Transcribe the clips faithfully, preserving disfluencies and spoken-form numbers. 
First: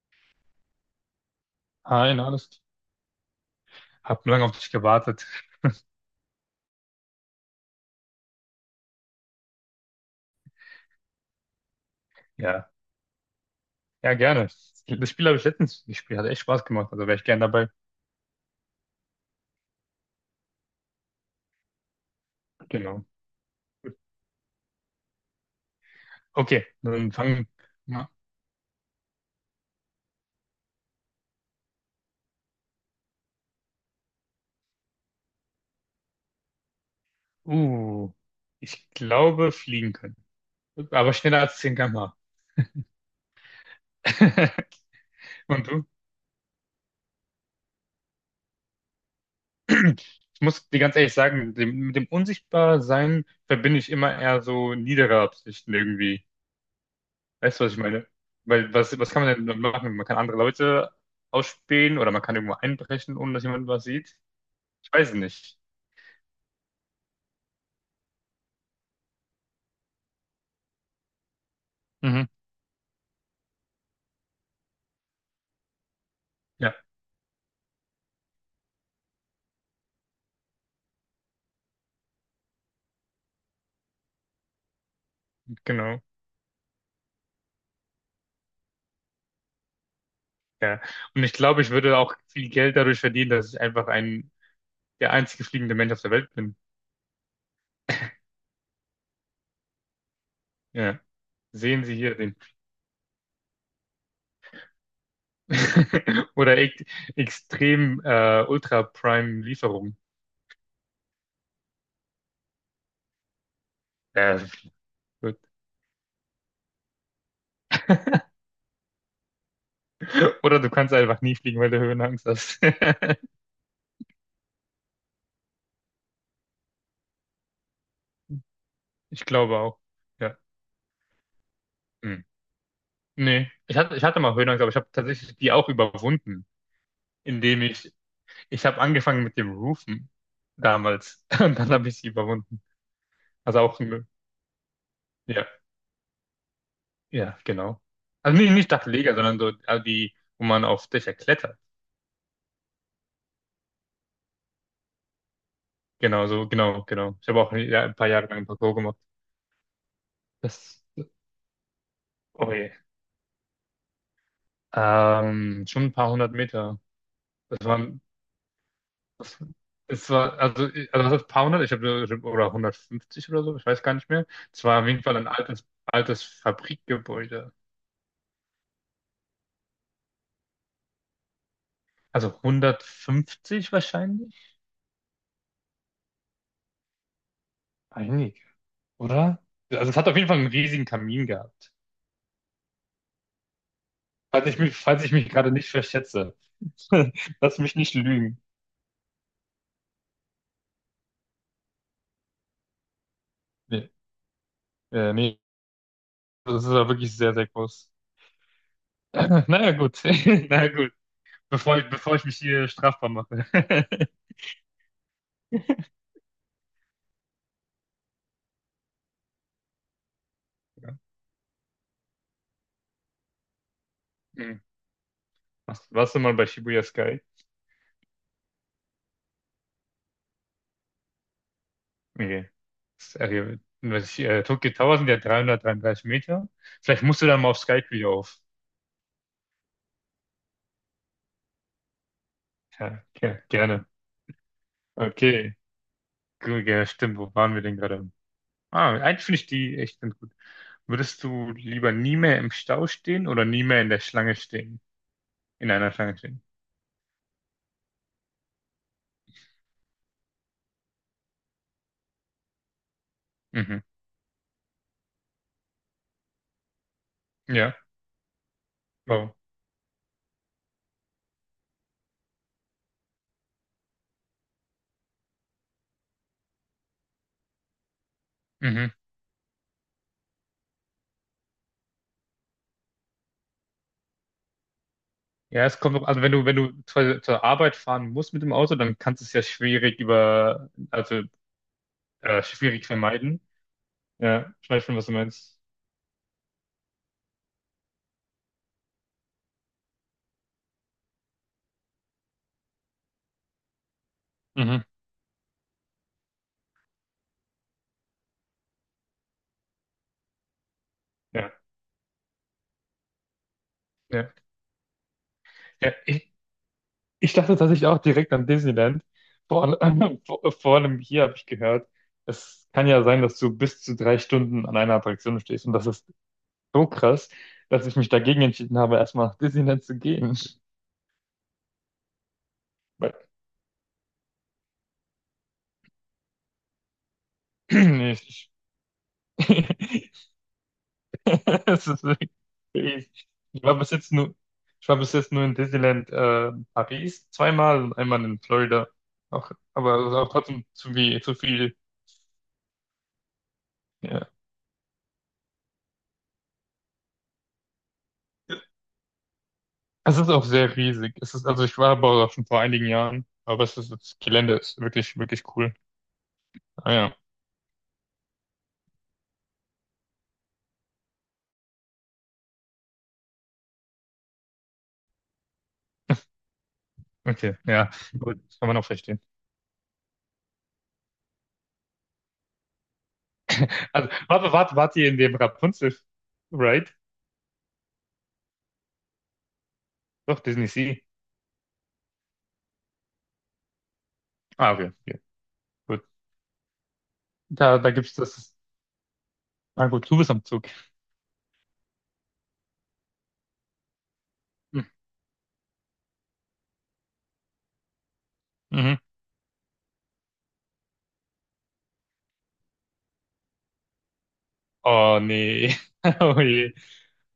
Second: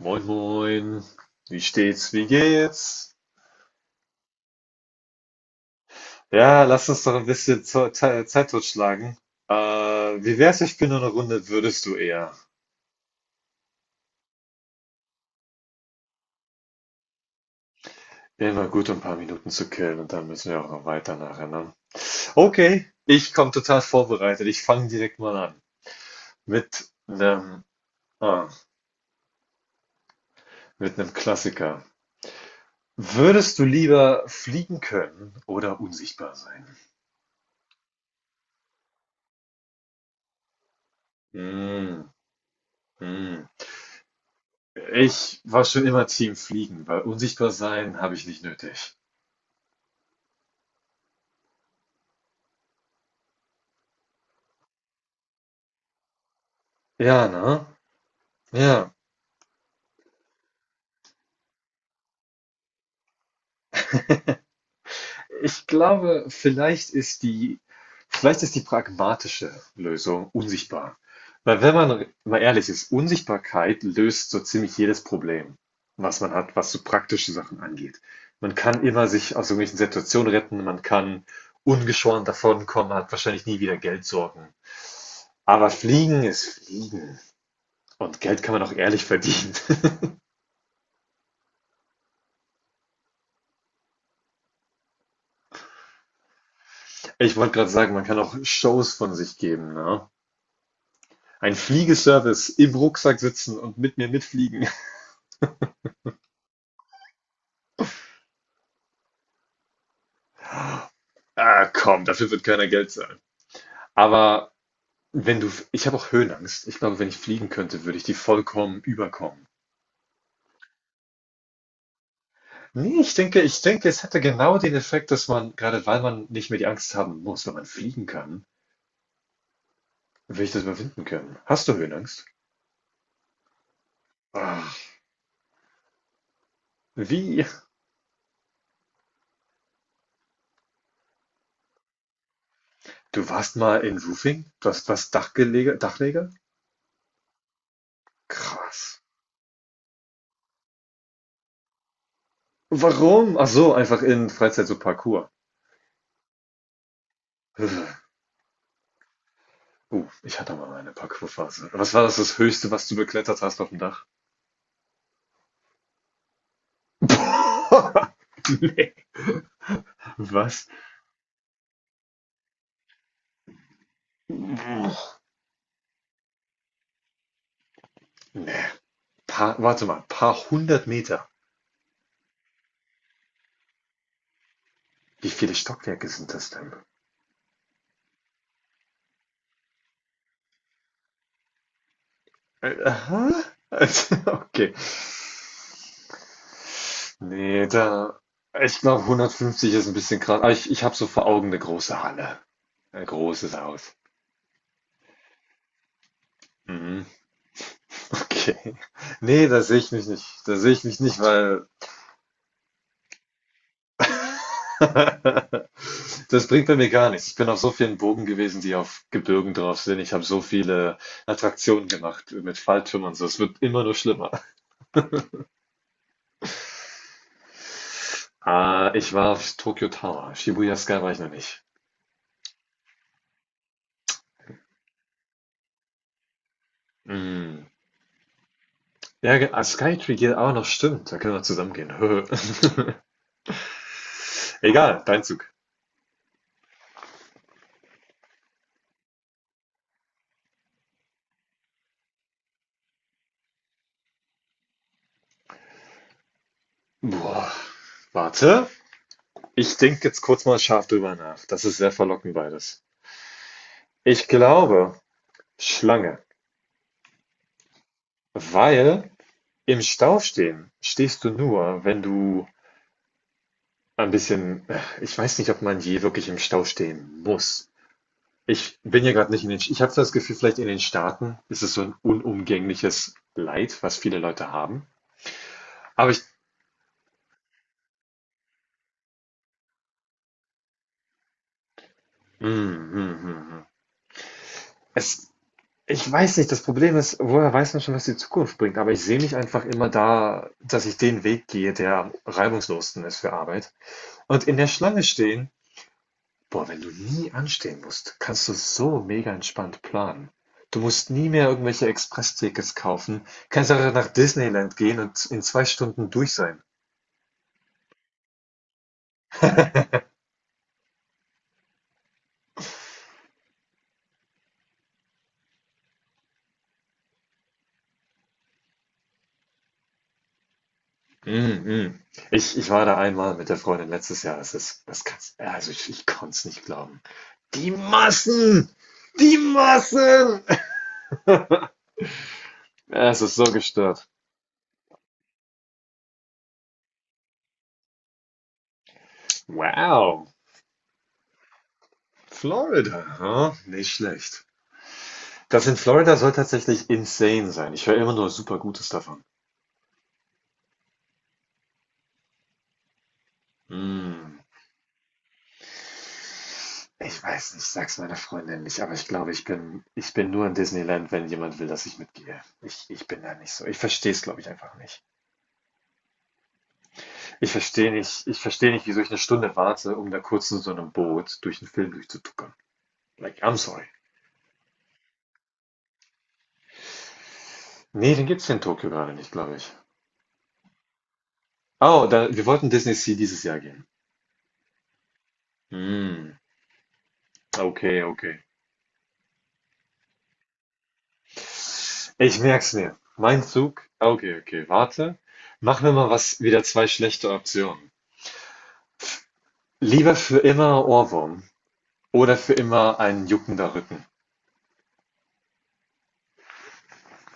Moin, moin. Wie steht's? Hi, Wie na, alles. geht's? Hab lange auf dich gewartet. Ja, lass uns doch ein bisschen Zo- Te- Zeit totschlagen. Äh, Wie wär's, ich bin nur eine Runde, würdest du eher? Ja, ja, gerne. Das Spiel habe ich letztens gespielt, hat echt Spaß gemacht, also wäre ich gern dabei. Immer gut, um ein paar Minuten zu killen und dann müssen wir auch noch weiter nachher, ne? Okay, Genau. ich komme total vorbereitet. Ich fange direkt mal an. Okay, Mit dann fangen einem, wir mal. ah, mit einem Klassiker. Würdest du lieber fliegen können oder unsichtbar sein? Uh, Ich glaube, fliegen können. Aber schneller als 10 Mm, km/h. mm. Ich war Und du? schon immer Team Fliegen, weil unsichtbar sein habe ich nicht nötig. Ich muss dir ganz ehrlich sagen, mit dem, mit dem Unsichtbarsein verbinde ich immer eher so niedere Absichten irgendwie. Ja, Weißt du, ne? was ich meine? Weil Ja. was, was kann man denn machen? Man kann andere Leute ausspähen oder man kann irgendwo einbrechen, ohne dass jemand was sieht. Weiß nicht. Ich glaube, vielleicht ist die vielleicht ist die pragmatische Lösung unsichtbar. Weil wenn man Mhm. mal ehrlich ist, Unsichtbarkeit löst so ziemlich jedes Problem, was man hat, was Ja, so praktische Sachen angeht. Man kann immer sich aus irgendwelchen Situationen retten, man kann ungeschoren davonkommen, man hat wahrscheinlich nie wieder Geldsorgen. Aber genau. Fliegen ist Fliegen. Und Geld kann man auch ehrlich verdienen. Ja. Und ich glaube, ich würde auch viel Geld dadurch verdienen, dass ich einfach ein, der einzige fliegende Mensch auf der Welt bin. Ich wollte gerade sagen, man kann auch Shows von sich geben, ne? Ja. Ein Sehen Sie hier den. Fliegeservice im Rucksack sitzen und mit mir mitfliegen. Oder ek- extrem äh, Ultra Prime Lieferung. Ah, komm, dafür wird keiner Geld zahlen. Ja, Aber gut. wenn du, ich habe auch Höhenangst. Ich glaube, wenn ich fliegen könnte, würde ich die vollkommen überkommen. Oder du kannst einfach nie fliegen, weil du Höhenangst hast. Nee, ich denke, ich denke, es hätte genau den Effekt, dass man, gerade weil man nicht mehr die Angst haben muss, wenn man fliegen kann, Ich glaube auch. Ja. will ich das überwinden können. Hast du Höhenangst? Hm. Nee, ich hatte, ich hatte mal Höhenangst, aber ich habe Ach, tatsächlich die auch überwunden, wie? indem ich, ich habe angefangen mit dem Rufen damals und dann habe ich sie überwunden. Du warst Also auch, mal in ein- Roofing? Du hast was ja, Dachgelege, Dachleger? ja, genau. Also nicht, nicht Krass. Dachleger, sondern so also die, wo man auf Dächer klettert. Warum? Ach so, einfach in Freizeit so Parkour. Genau, so, genau, genau. Ich habe auch ja, ein paar Jahre lang ein Parkour gemacht. Uh, ich hatte mal Das, meine Parkour-Phase. Was war das, das oh Höchste, je. was du beklettert hast auf dem Dach? Ähm, schon ein paar hundert Meter. Das waren, Nee. das, es war, also, Was? also das paar hundert, ich habe, oder hundertfünfzig oder so, ich weiß gar nicht mehr. Es war auf Nee. jeden Fall ein altes, altes Fabrikgebäude. Paar, warte mal, paar hundert Meter. Also hundertfünfzig wahrscheinlich? Wie viele Stockwerke sind das denn? Einige oder? Also es hat auf jeden Fall einen riesigen Kamin gehabt. Äh, Aha. Also, Falls ich okay. mich, falls ich mich gerade nicht verschätze. Lass Nee, mich nicht da. lügen. Ich glaube, hundertfünfzig ist ein bisschen krass. Aber ich, ich habe so vor Augen eine große Halle. Ein großes Nee, Haus. äh, nee, das ist ja Mhm. wirklich sehr, sehr groß. Okay. Nee, da Naja, sehe ich gut. mich nicht. Da Naja, sehe ich gut. mich nicht, weil Bevor ich, bevor ich mich hier strafbar mache. das bringt bei mir gar nichts. Ich bin auf so vielen Burgen gewesen, die auf Gebirgen drauf sind. Ich habe so Ja. viele Attraktionen gemacht mit Falltürmen und so. Es wird immer nur schlimmer. Hm. Warst warst du mal bei Shibuya Sky? Ah, ich war auf Tokyo Tower. Shibuya Sky war ich noch nicht. Nee. Sorry. Was ich, äh, Tokyo Tower sind ja dreihundertdreiunddreißig Meter. Vielleicht musst du dann mal auf Mm. Skype wieder auf. Ja, ge- ah, Skytree geht auch noch, stimmt. Da können wir zusammen gehen. Ja, ge- gerne. Egal, dein Zug. Okay. Gut, ja, stimmt. Wo waren wir denn gerade? Ah, eigentlich finde ich die echt ganz gut. Würdest du lieber nie mehr im Stau stehen oder nie mehr in der Schlange stehen? In einer Schlange stehen. Boah, warte. Ich denke jetzt kurz mal scharf drüber nach. Das ist sehr verlockend beides. Mhm. Ich glaube, Schlange. Ja. Weil Wow. im Stau stehen stehst du nur, wenn du ein bisschen ich weiß nicht, ob man je wirklich im Stau stehen muss. Ich Mhm. bin ja gerade nicht in den, ich habe so das Gefühl, vielleicht in den Staaten ist es so ein unumgängliches Leid, was viele Leute haben. Ja, es kommt, auch. Aber also ich wenn du, wenn du zur, zur Arbeit fahren musst mit dem Auto, dann kannst du es ja schwierig über, also äh, mhm, schwierig mhm, mhm, vermeiden. mhm. Ja, ich weiß schon, was du Es meinst. ich weiß nicht, das Problem ist, woher weiß man schon, was die Zukunft bringt? Aber ich sehe mich einfach immer da, dass ich den Weg gehe, der am reibungslosesten ist für Arbeit. Und in der Mhm. Schlange stehen boah, wenn du nie anstehen musst, kannst du so mega entspannt planen. Du musst nie mehr Ja, irgendwelche Expresstickets kaufen, kannst einfach nach ja. Disneyland gehen und in zwei Ja, Stunden ich, durch sein. Ich dachte tatsächlich auch direkt an Disneyland. Vor, allem- vor, vor allem hier habe ich gehört, es kann ja sein, dass du bis zu drei Stunden an einer Attraktion stehst und das ist so krass, dass ich mich dagegen entschieden habe, erstmal nach Disneyland zu gehen. Mm, mm. Ich, ich war da Weil, einmal mit der Freundin letztes Jahr. Es ist, das kannst, also ich, ich konnte es nicht glauben. Die nee, ich, Massen! Die Massen! es ist wirklich Ja, crazy. es ist so ich war bis gestört. jetzt nur, Ich war bis jetzt nur in Disneyland äh, Paris zweimal und einmal in Florida. Auch, aber es ist Wow, auch trotzdem zu viel, zu viel. Florida, huh? Nicht Ja. schlecht. Das in Florida soll tatsächlich insane sein. Ich höre immer nur super Gutes davon. Es ist auch sehr riesig. Es ist, also ich war aber auch schon vor einigen Jahren, aber es ist, das Mm. Gelände ist wirklich, wirklich cool. Ah ja. Ich weiß nicht, sag's meiner Freundin nicht, aber ich glaube, ich bin, ich bin nur in Disneyland, wenn jemand will, dass ich mitgehe. Ich, ich bin da nicht so. Ich verstehe es, glaube ich, einfach nicht. Ich Okay, verstehe ja, nicht, ich gut, das kann verstehe man auch nicht, wieso ich eine verstehen. Stunde warte, um da kurz in so einem Boot durch den Film durchzutuckern. Like, I'm sorry. Also, warte, warte, wart ihr in dem Rapunzel-Ride? Nee, den gibt's hier in Tokio gerade nicht, glaube ich. Doch, Disney Sea. Oh, da, wir wollten Disney Sea dieses Jahr gehen. Ah, okay. Okay. Gut. Hm, Da, da okay, gibt's okay. das. Na gut, du bist am Zug. Ich merk's mir. Mein Zug. Okay, okay, Hm. warte. Machen wir mal was, wieder zwei schlechte Optionen. Mhm. Lieber für immer Ohrwurm oder für immer ein juckender Rücken. Oh nee. Oh je.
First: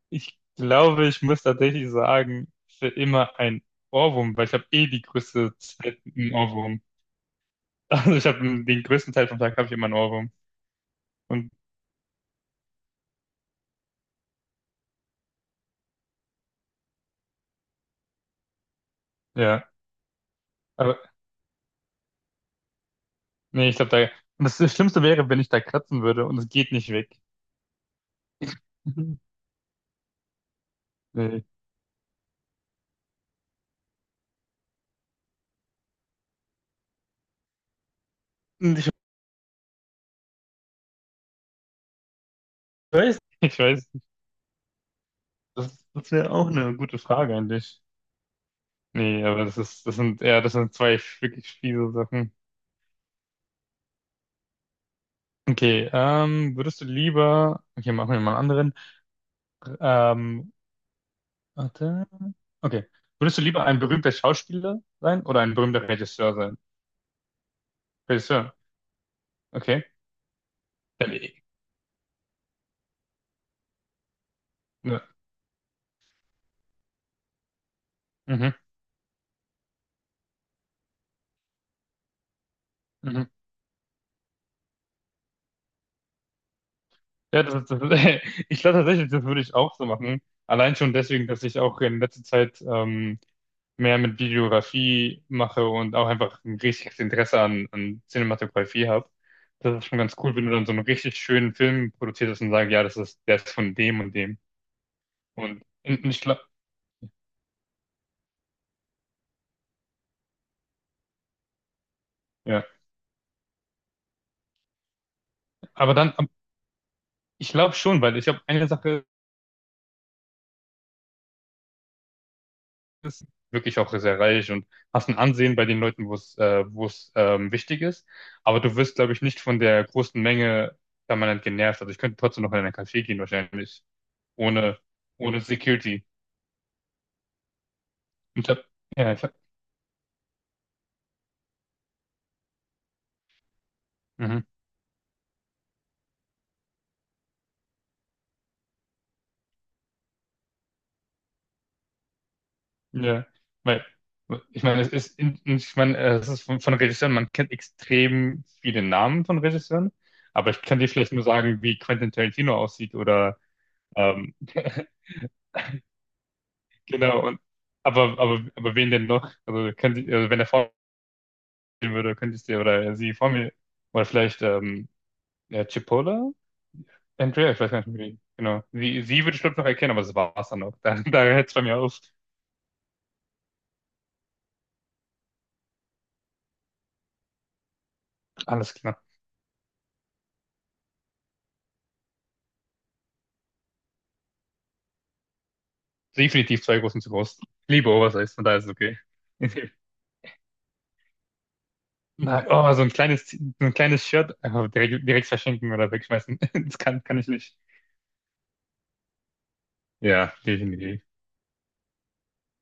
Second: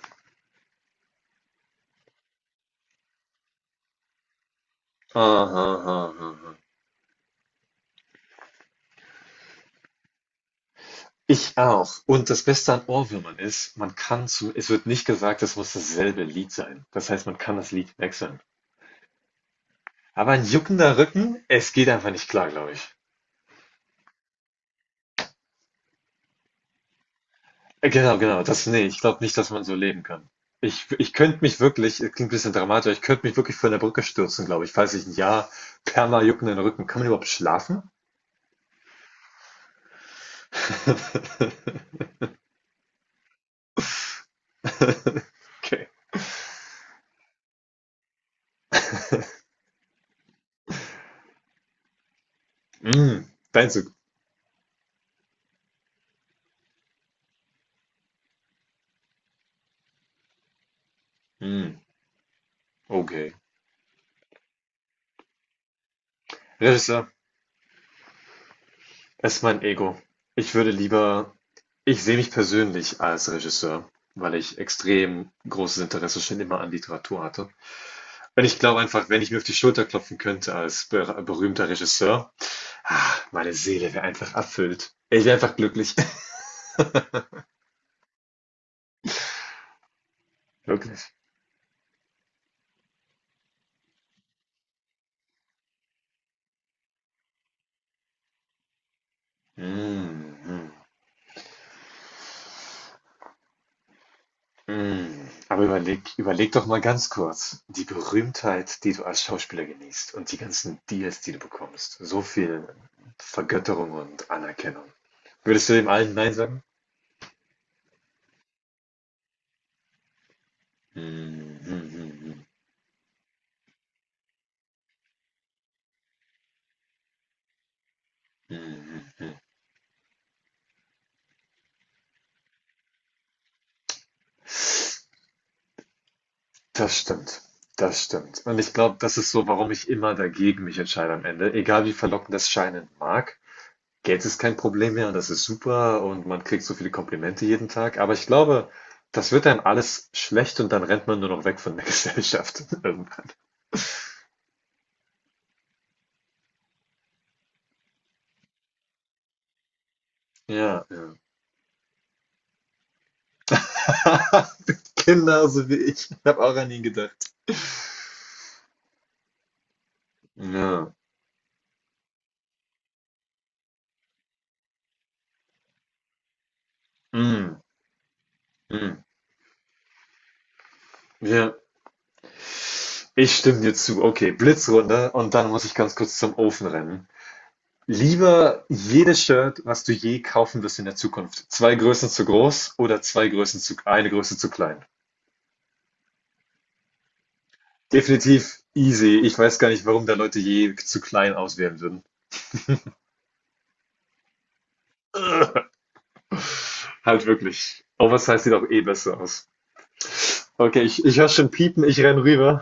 Ich glaube, ich muss tatsächlich sagen, für immer ein Ohrwurm, weil ich habe eh die Aha, größte Zeit aha, einen aha. Ohrwurm. Also ich habe den größten Teil vom Tag habe ich immer einen Ohrwurm. Und Ich auch. Und das Beste an Ohrwürmern ist, man kann zum, es wird nicht gesagt, es muss dasselbe Lied sein. Das heißt, man kann das Lied wechseln. ja, Aber ein juckender aber Rücken, es geht einfach nicht klar, glaube ich. nee, ich glaube da. Und das Schlimmste wäre, wenn ich da kratzen würde und es geht nicht weg. Äh, Genau, genau, das, nee, ich glaube nicht, dass man so leben kann. Ich, ich könnte Nee. mich wirklich, es klingt ein bisschen dramatisch, aber ich könnte mich wirklich von der Brücke stürzen, glaube ich, falls ich ein Jahr perma juckenden Rücken. Kann man überhaupt schlafen? Und Ich weiß, ich weiß. Das, Okay. das wäre auch eine gute Frage eigentlich. Nee, aber das ist, das sind, ja, das sind zwei wirklich fiese Sachen. Mm, dein Zug. Okay, ähm, würdest du lieber, okay, machen wir mal einen anderen. Ähm, Mm, warte, okay. okay. Würdest du lieber ein berühmter Schauspieler sein oder ein berühmter Regisseur sein? Regisseur Regisseur, ist mein okay. Ego. Ich würde Ja, lieber nee. ich sehe mich persönlich als Regisseur, weil ich Ja, extrem großes Interesse schon immer an Literatur hatte. Und mhm, ich glaube einfach, wenn ich mir auf die Schulter klopfen könnte als ber berühmter Regisseur, ah, mhm. meine Seele wäre einfach erfüllt. Ich wäre einfach glücklich. Ja, das ist, das ist, ich glaube tatsächlich, das würde ich auch so machen. Allein schon Wirklich. deswegen, dass ich auch in letzter Zeit, ähm, mehr mit Videografie mache und auch einfach ein richtiges Interesse an, an Cinematografie habe. Das ist schon ganz cool, wenn du dann Mhm. so einen richtig schönen Film produziert hast und sagst, ja, das ist, der ist von dem und dem. Mhm. Aber Und, überleg, und ich glaube, überleg doch mal ganz kurz, die Berühmtheit, die du als Schauspieler genießt und die ganzen Deals, die du bekommst, so ja. viel Vergötterung und Anerkennung. Würdest du dem Aber dann, allen ähm, Nein sagen? ich glaube schon, weil ich glaube, eine Sache Hm, hm, hm, ist wirklich auch sehr reich und hast ein Ansehen bei den Leuten, wo es, äh, wo es ähm, wichtig ist. hm, Aber du wirst, hm, glaube ich, hm. nicht von der großen Menge permanent genervt. Also ich könnte trotzdem noch in einen Café gehen, wahrscheinlich, ohne, ohne Security. Das stimmt. Das stimmt. Ich Und hab, ich glaube, ja, das ich ist hab, so, warum ich immer dagegen mich entscheide am Ende. Egal wie verlockend das scheinen mag. Geld ist mhm. kein Problem mehr und das ist super und man kriegt so viele Komplimente jeden Tag. Aber ich glaube, das wird einem alles schlecht und dann rennt man nur noch weg von der Gesellschaft Ja, irgendwann. weil ich meine, es ist, in- ich meine, es ist von, von Regisseuren, man kennt extrem viele Namen von Regisseuren, aber ich kann Ja, dir vielleicht ja. nur sagen, wie Quentin Tarantino aussieht oder ähm, Kinder, so wie ich. Ich habe auch an ihn genau gedacht. und aber aber aber wen denn noch? Also, könnt, ihr- also wenn er vor mir Ja. stehen würde, könntest du oder sie vor mir oder vielleicht ähm, ja, Chipola, Andrea, ich Mm, weiß gar nicht wie. Genau, sie mm. sie würde ich glaube noch erkennen, aber das war es dann auch. Da, da hört es Ja. bei mir auf. Ich stimme dir zu. Okay, Blitzrunde und dann muss ich ganz kurz zum Ofen rennen. Lieber Alles klar. jedes Shirt, was du je kaufen wirst in der Zukunft. Zwei Größen zu groß oder zwei Größen zu, eine Größe zu klein. Definitiv zwei großen zu groß. Ich Liebe Oversize, von daher Definitiv ist es okay. easy. Ich weiß gar nicht, warum da Leute je zu klein auswählen würden. Na, oh, so ein kleines, so ein kleines Shirt einfach direkt, direkt verschenken oder wegschmeißen. Das kann, kann Halt ich nicht. wirklich. Oversize sieht auch eh besser aus. Ja, Okay, definitiv. ich, ich höre schon piepen, ich renn rüber.